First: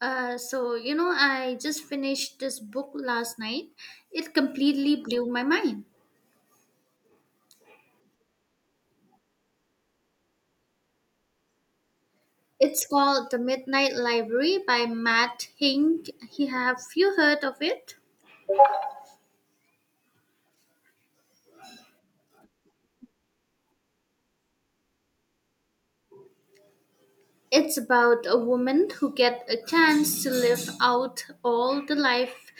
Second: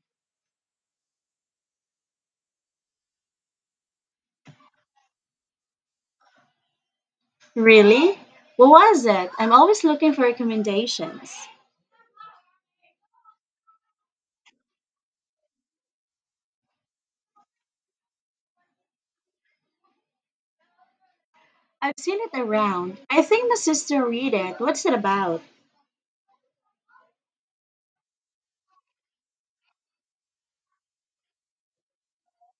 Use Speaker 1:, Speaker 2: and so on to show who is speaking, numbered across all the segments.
Speaker 1: I just finished this book last night. It completely blew my mind.
Speaker 2: Really? What was it? I'm always looking for recommendations.
Speaker 1: It's called The Midnight Library by Matt Hink. Have you heard of it?
Speaker 2: I've seen it around. I think my sister read it. What's it about?
Speaker 1: It's about a woman who get a chance to live out all the life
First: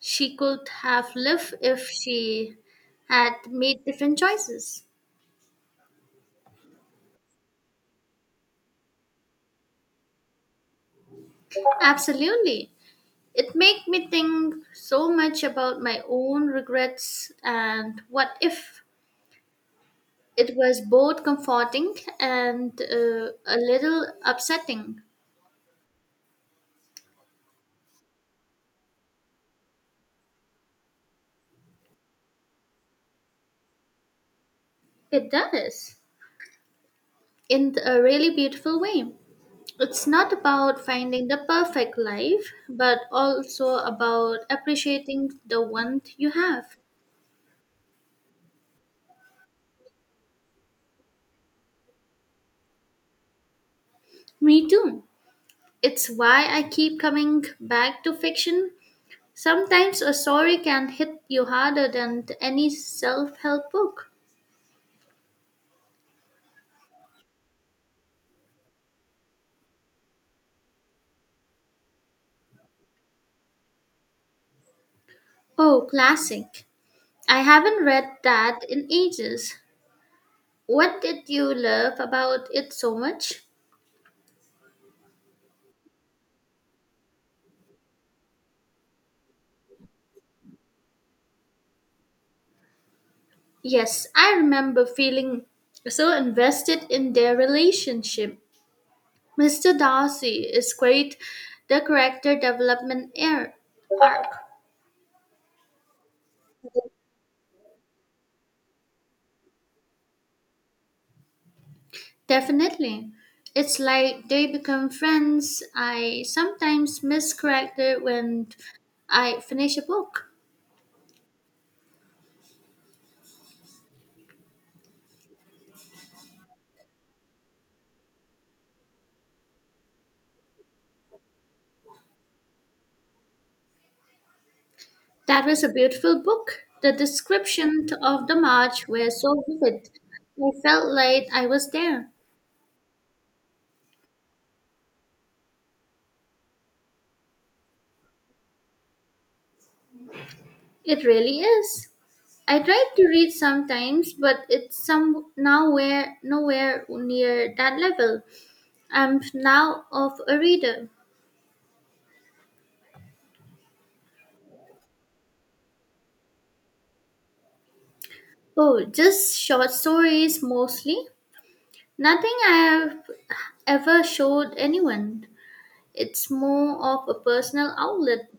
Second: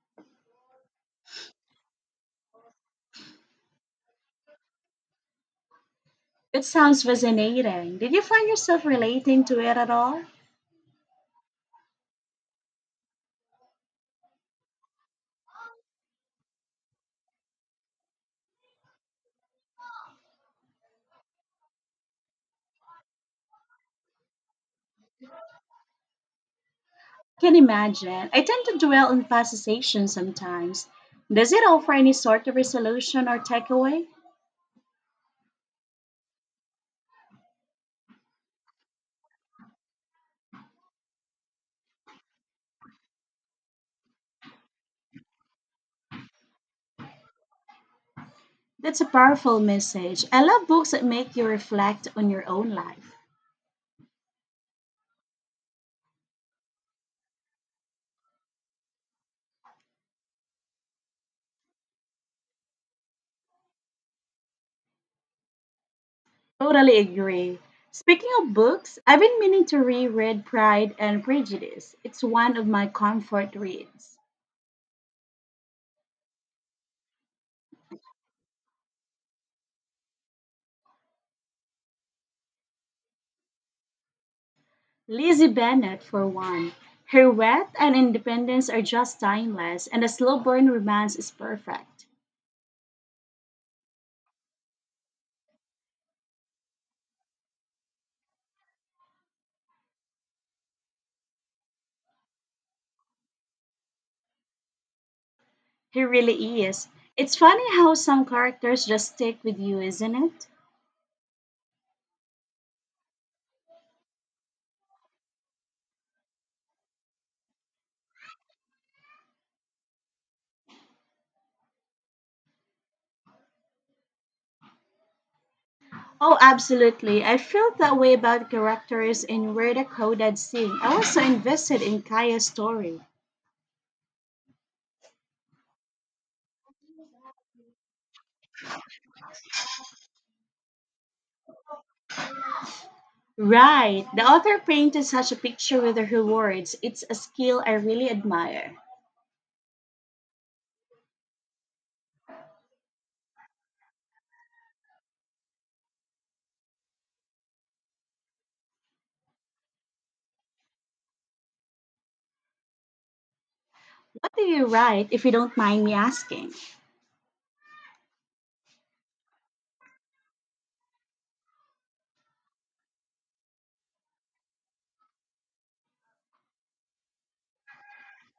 Speaker 1: she could have lived if she had made different choices.
Speaker 2: It sounds fascinating. Did you find yourself relating to it at all?
Speaker 1: Absolutely. It made me think so much about my own regrets and what if. It was both comforting and a little upsetting.
Speaker 2: Can imagine. I tend to dwell on past sensations sometimes. Does it offer any sort of resolution or takeaway?
Speaker 1: It does, in a really beautiful way. It's not about finding the perfect life, but also about appreciating the one you have.
Speaker 2: That's a powerful message. I love books that make you reflect on your own life.
Speaker 1: Me too. It's why I keep coming back to fiction. Sometimes a story can hit you harder than any self help book.
Speaker 2: Totally agree. Speaking of books, I've been meaning to reread Pride and Prejudice. It's one of my comfort reads.
Speaker 1: Oh, classic. I haven't read that in ages. What did you love about it so much?
Speaker 2: Lizzie Bennet, for one. Her wit and independence are just timeless, and the slow burn romance is perfect.
Speaker 1: Yes, I remember feeling so invested in their relationship. Mr. Darcy is great, the character development air arc.
Speaker 2: He really is. It's funny how some characters just stick with you, isn't it?
Speaker 1: Definitely. It's like they become friends. I sometimes miss character when I finish a book.
Speaker 2: Oh, absolutely. I felt that way about characters in Where the Crawdads Sing. I was so invested in Kaya's story.
Speaker 1: That was a beautiful book. The description of the march were so vivid. I felt like I was there.
Speaker 2: Right. The author painted such a picture with her words. It's a skill I really admire.
Speaker 1: It really is. I try to read sometimes, but it's some nowhere near that level. I'm now of a reader.
Speaker 2: What do you write, if you don't mind me asking?
Speaker 1: Oh, just short stories mostly. Nothing I have ever showed anyone. It's more of a personal outlet.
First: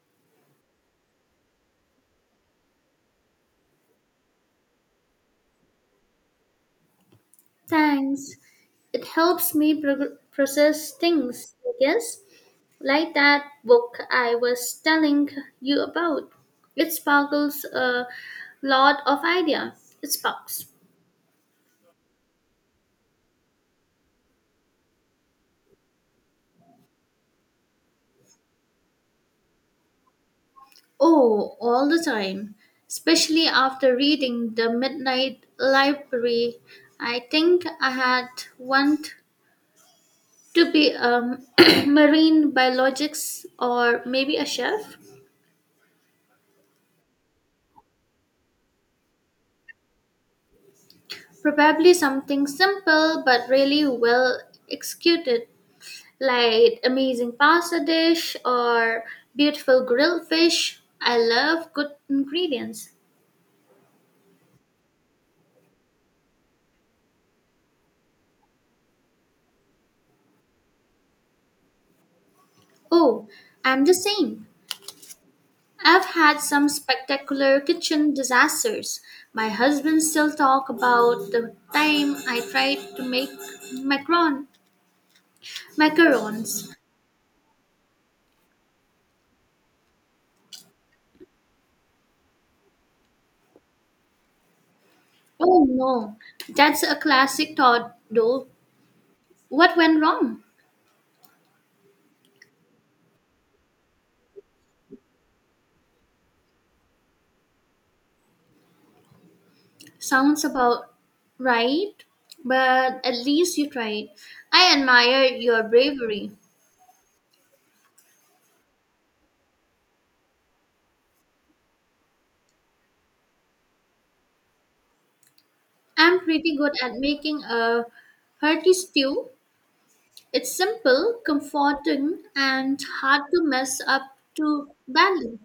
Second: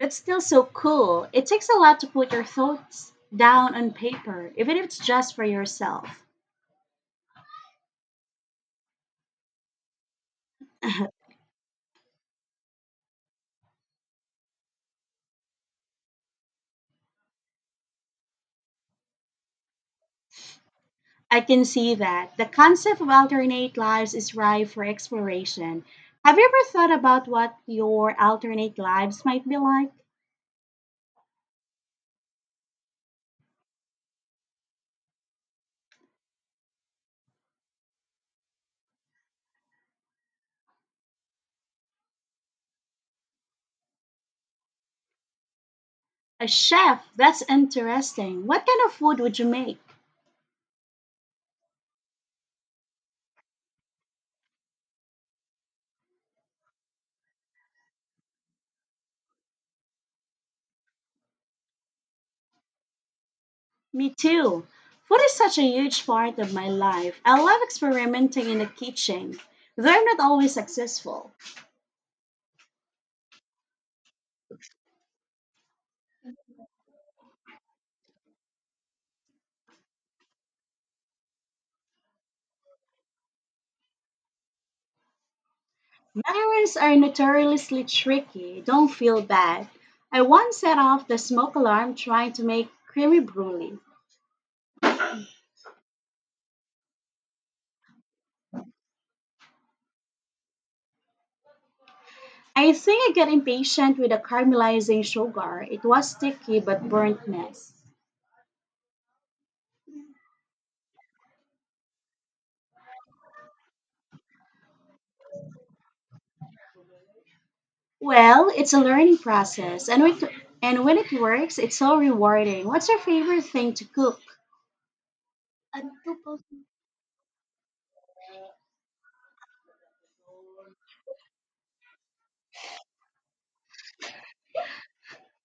Speaker 2: That's still so cool. It takes a lot to put your thoughts down on paper, even if it's just for yourself.
Speaker 1: Thanks. It helps me process things, I guess. Like that book I was telling you about. It sparkles a lot of idea. It sparks.
Speaker 2: I can see that. The concept of alternate lives is ripe for exploration. Have you ever thought about what your alternate lives might be like?
Speaker 1: Oh, all the time. Especially after reading The Midnight Library, I think I had want to be a marine biologist or maybe a chef.
Speaker 2: A chef? That's interesting. What kind of food would you make?
Speaker 1: Probably something simple but really well executed, like amazing pasta dish or beautiful grilled fish. I love good ingredients.
Speaker 2: Me too. Food is such a huge part of my life. I love experimenting in the kitchen, though I'm not always successful.
Speaker 1: Oh, I'm the same. I've had some spectacular kitchen disasters. My husband still talk about the time I tried to make macaron macarons.
Speaker 2: Memories are notoriously tricky. Don't feel bad. I once set off the smoke alarm trying to make creamy brulee.
Speaker 1: Oh no, that's a classic thought though. What went wrong?
Speaker 2: I think I got impatient with the caramelizing sugar. It was sticky but burnt mess.
Speaker 1: Sounds about right, but at least you tried. I admire your bravery.
Speaker 2: Well, it's a learning process, and when it works, it's so rewarding. What's your favorite thing to cook?
Speaker 1: I'm pretty good at making a hearty stew. It's simple, comforting, and hard to mess up too badly.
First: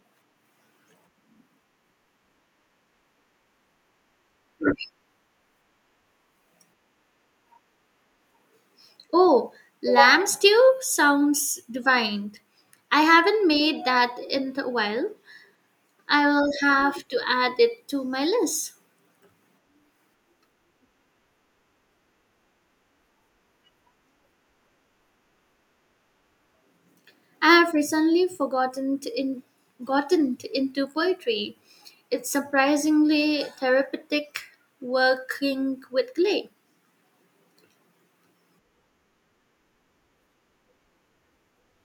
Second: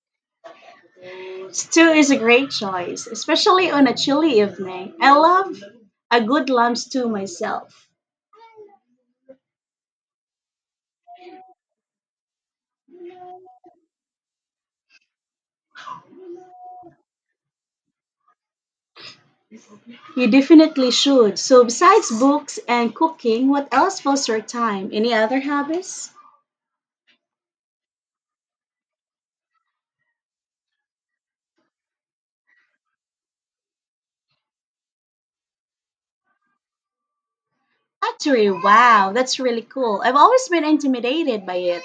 Speaker 2: Stew is a great choice, especially on a chilly evening. I love a good lamb stew myself.
Speaker 1: Oh, lamb stew sounds divine. I haven't made that in a while. I will have to add it to my list.
Speaker 2: You definitely should. So, besides books and cooking, what else fills your time? Any other hobbies?
Speaker 1: I have recently into poetry. It's surprisingly therapeutic working with clay.
Speaker 2: Pottery, wow, that's really cool. I've always been intimidated by it.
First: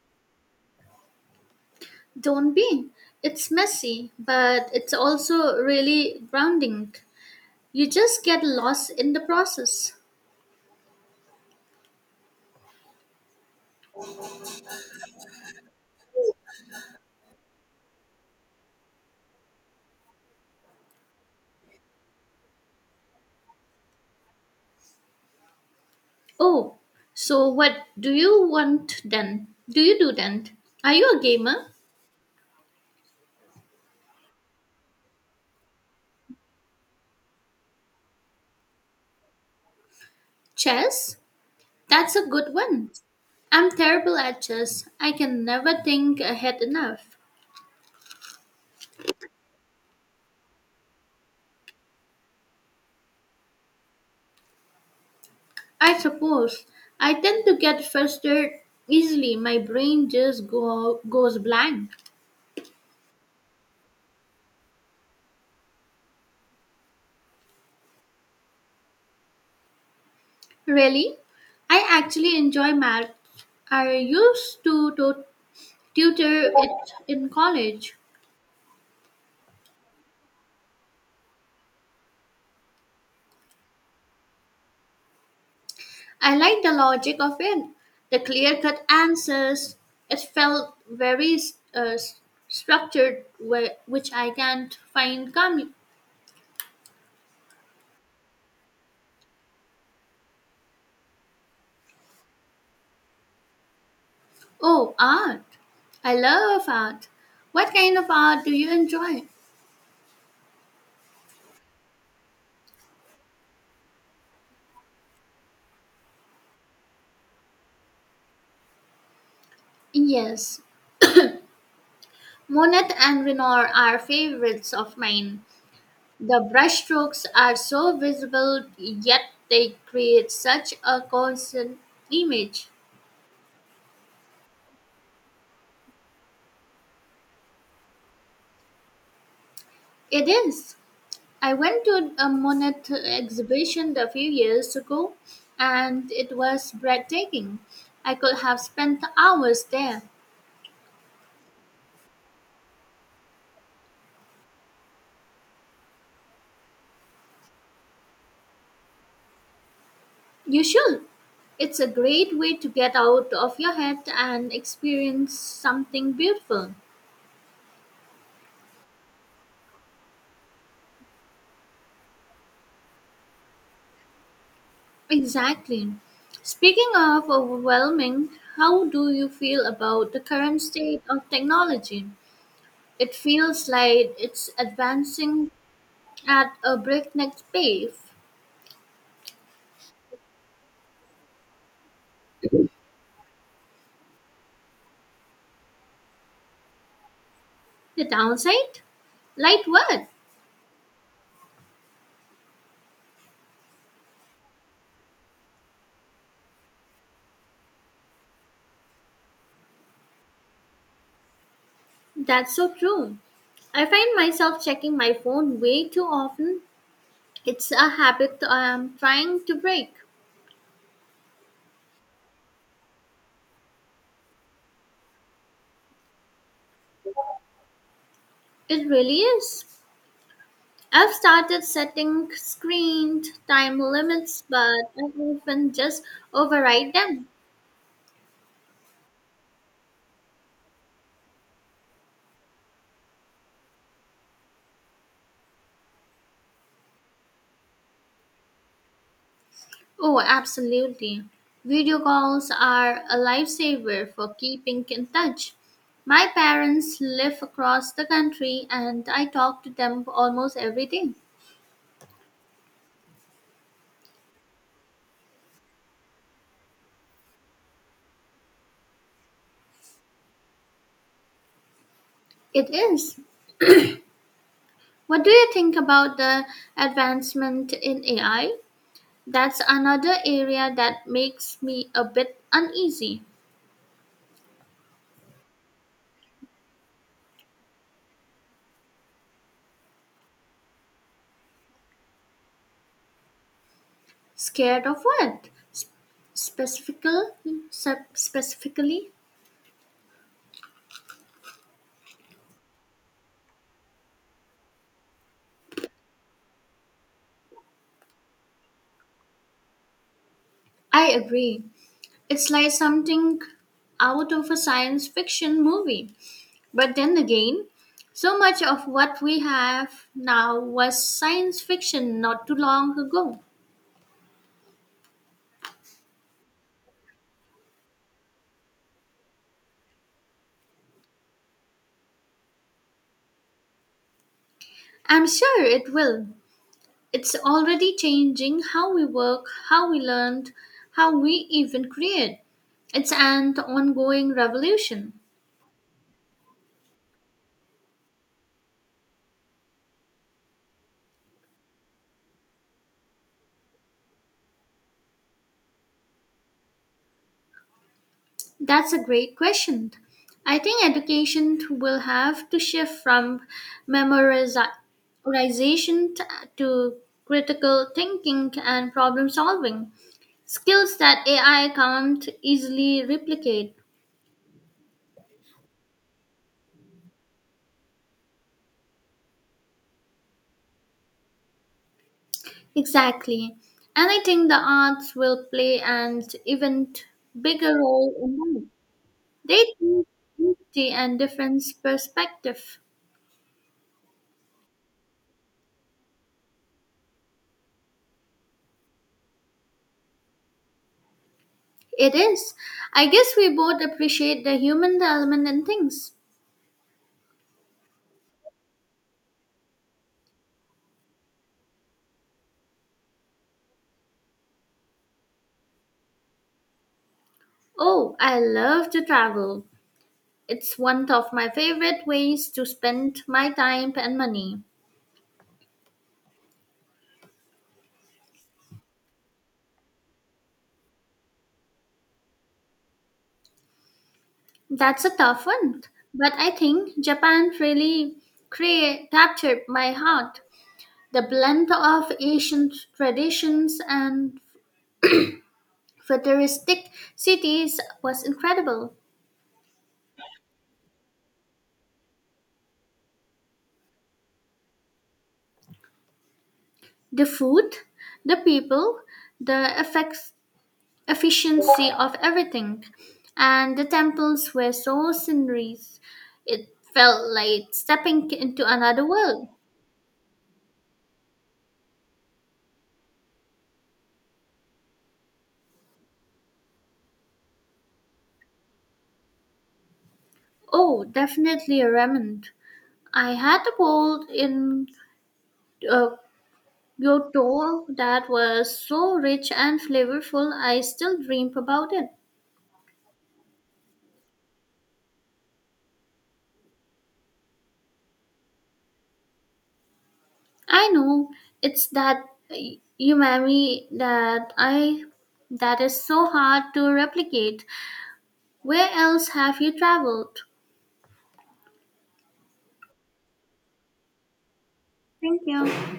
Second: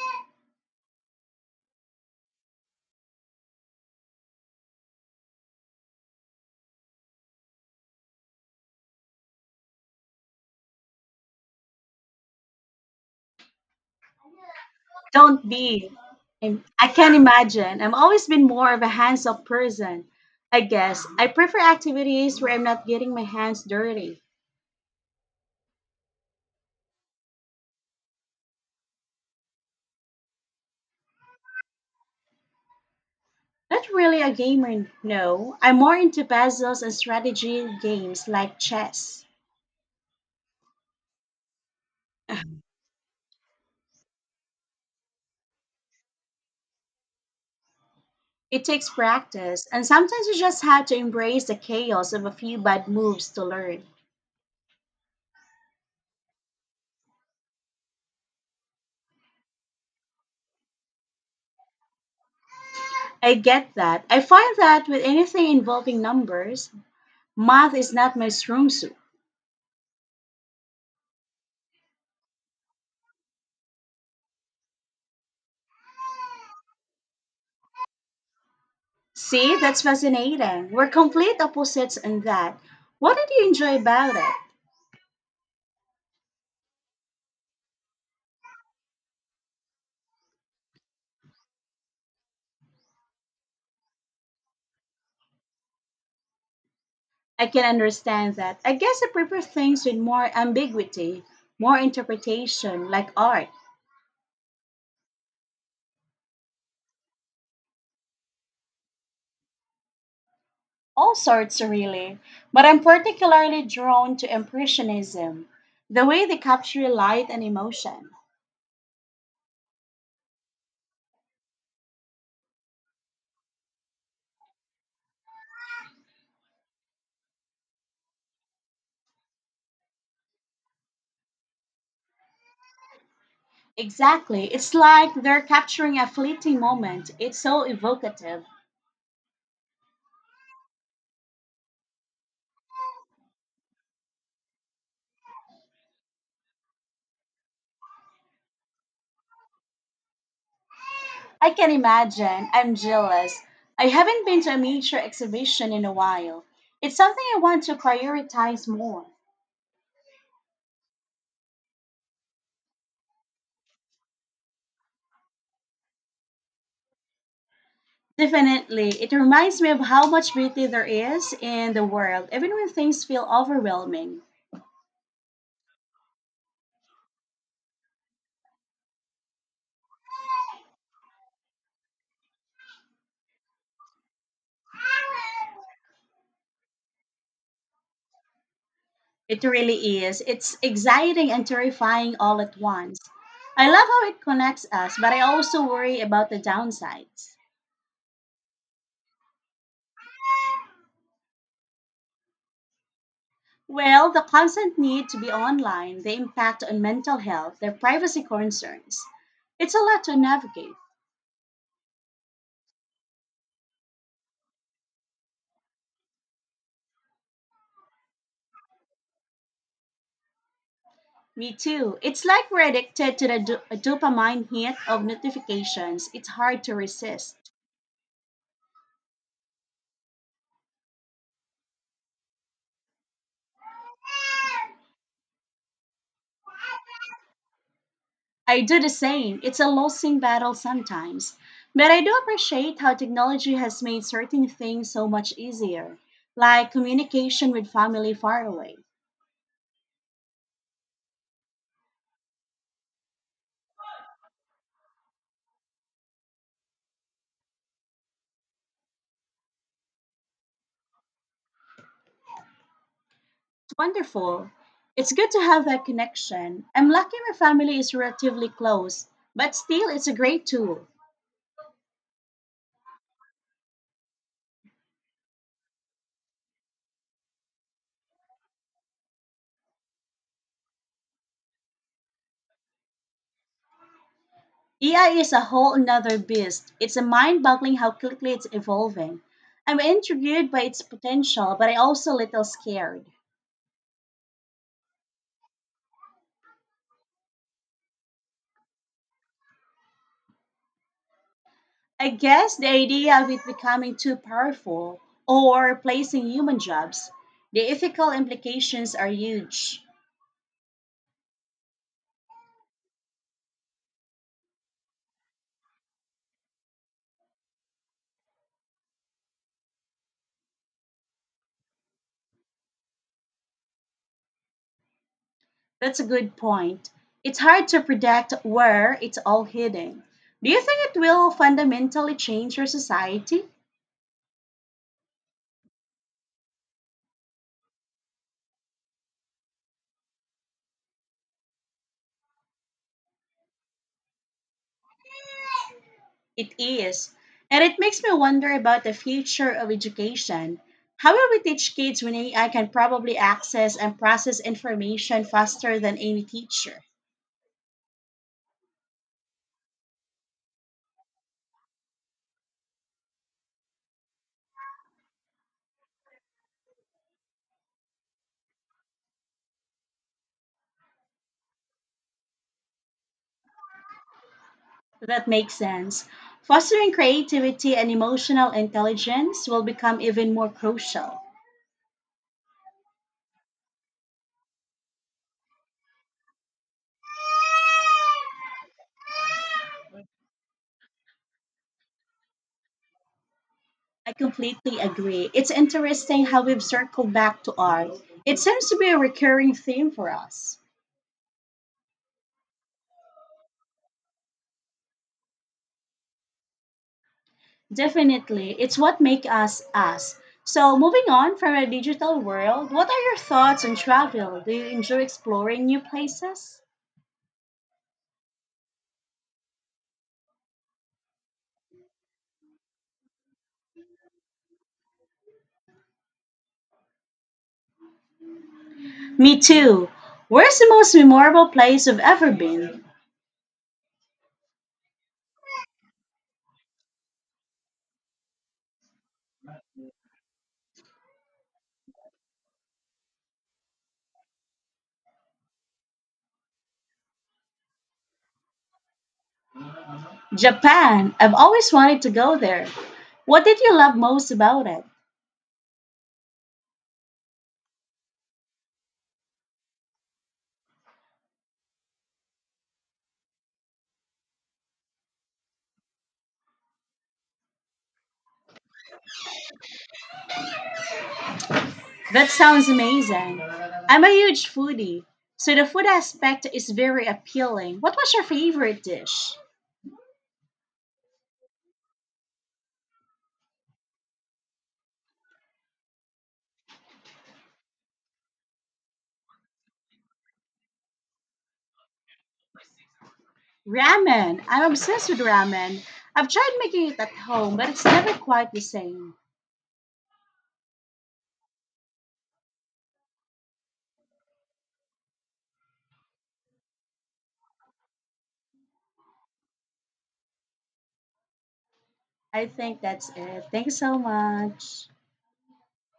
Speaker 1: Don't be. It's messy, but it's also really grounding. You just get lost in the process.
Speaker 2: Don't be. I'm- I can't imagine. I've always been more of a hands off person, I guess. I prefer activities where I'm not getting my hands dirty.
Speaker 1: Oh, so what do you want then? Do you do then? Are you a gamer?
Speaker 2: Not really a gamer, no. I'm more into puzzles and strategy games like chess.
Speaker 1: Chess? That's a good one. I'm terrible at chess. I can never think ahead enough.
Speaker 2: It takes practice, and sometimes you just have to embrace the chaos of a few bad moves to learn.
Speaker 1: I suppose I tend to get frustrated easily. My brain just goes blank.
Speaker 2: I get that. I find that with anything involving numbers, math is not my strong suit.
Speaker 1: Really? I actually enjoy math. I used to tutor it in college.
Speaker 2: See, that's fascinating. We're complete opposites in that. What did you enjoy about it?
Speaker 1: I liked the logic of it, the clear cut answers. It felt very uh, s- structured, which I can't find coming.
Speaker 2: I can understand that. I guess I prefer things with more ambiguity, more interpretation, like art.
Speaker 1: Oh, art. I love art. What kind of art do you enjoy?
Speaker 2: All sorts really, but I'm particularly drawn to Impressionism, the way they capture light and emotion.
Speaker 1: Yes, Monet and Renoir are favorites of mine. The brushstrokes are so visible, yet they create such a constant image.
Speaker 2: Exactly, it's like they're capturing a fleeting moment. It's so evocative.
Speaker 1: It is. I went to a Monet exhibition a few years ago, and it was breathtaking. I could have spent hours there.
Speaker 2: I can imagine. I'm jealous. I haven't been to a major exhibition in a while. It's something I want to prioritize more.
Speaker 1: You should. It's a great way to get out of your head and experience something beautiful.
Speaker 2: Definitely, it reminds me of how much beauty there is in the world, even when things feel overwhelming.
Speaker 1: Exactly. Speaking of overwhelming, how do you feel about the current state of technology? It feels like it's advancing at a breakneck pace.
Speaker 2: It really is. It's exciting and terrifying all at once. I love how it connects us, but I also worry about the downsides.
Speaker 1: The downside? Like what?
Speaker 2: Well, the constant need to be online, the impact on mental health, the privacy concerns. It's a lot to navigate.
Speaker 1: That's so true. I find myself checking my phone way too often. It's a habit I'm trying to break.
Speaker 2: Me too. It's like we're addicted to the dopamine hit of notifications. It's hard to resist.
Speaker 1: It really is. I've started setting screen time limits, but I often just override them.
Speaker 2: I do the same. It's a losing battle sometimes. But I do appreciate how technology has made certain things so much easier, like communication with family far away. It's
Speaker 1: Oh, absolutely. Video calls are a lifesaver for keeping in touch. My parents live across the country and I talk to them almost every day.
Speaker 2: wonderful. It's good to have that connection. I'm lucky my family is relatively close, but still, it's a great tool.
Speaker 1: It is. What do you think about the advancement in AI? That's another area that makes me a bit uneasy.
Speaker 2: AI is a whole another beast. It's a mind boggling how quickly it's evolving. I'm intrigued by its potential, but I also a little scared.
Speaker 1: Scared of what? Specifically, specifically?
Speaker 2: I guess the idea of it becoming too powerful or replacing human jobs, the ethical implications are huge.
Speaker 1: I agree. It's like something out of a science fiction movie. But then again, so much of what we have now was science fiction not too long ago.
Speaker 2: That's a good point. It's hard to predict where it's all heading. Do you think it will fundamentally change our society?
Speaker 1: I'm sure it will. It's already changing how we work, how we learn, how we even create. It's an ongoing revolution.
Speaker 2: It is. And it makes me wonder about the future of education. How will we teach kids when AI can probably access and process information faster than any teacher?
Speaker 1: That's a great question. I think education will have to shift from memorization t- to critical thinking and problem solving, skills that AI can't easily replicate.
Speaker 2: That makes sense. Fostering creativity and emotional intelligence will become even more crucial.
Speaker 1: Exactly. And I think the arts will play an even bigger role in that. They teach empathy and different perspective.
Speaker 2: I completely agree. It's interesting how we've circled back to art. It seems to be a recurring theme for us.
Speaker 1: It is. I guess we both appreciate the human element in things.
Speaker 2: Definitely, it's what makes us us. So, moving on from a digital world, what are your thoughts on travel? Do you enjoy exploring new places?
Speaker 1: Oh, I love to travel. It's one of my favorite ways to spend my time and money.
Speaker 2: Me too. Where's the most memorable place you've ever been?
Speaker 1: That's a tough one, but I think Japan really captured my heart. The blend of Asian traditions and futuristic cities was incredible.
Speaker 2: Japan. I've always wanted to go there. What did you love most about it?
Speaker 1: The food, the people, the effects efficiency of everything. And the temples were so sceneries, it felt like stepping into another world.
Speaker 2: That sounds amazing. I'm a huge foodie, so the food aspect is very appealing. What was your favorite dish?
Speaker 1: Oh, definitely a remnant. I had a bowl in uh, Kyoto that was so rich and flavorful, I still dream about it.
Speaker 2: Ramen. I'm obsessed with ramen. I've tried making it at home, but it's never quite the same.
Speaker 1: I know it's that uh, umami that is so hard to replicate. Where else have you traveled?
Speaker 2: I think that's it. Thanks so much.
Speaker 1: Thank you.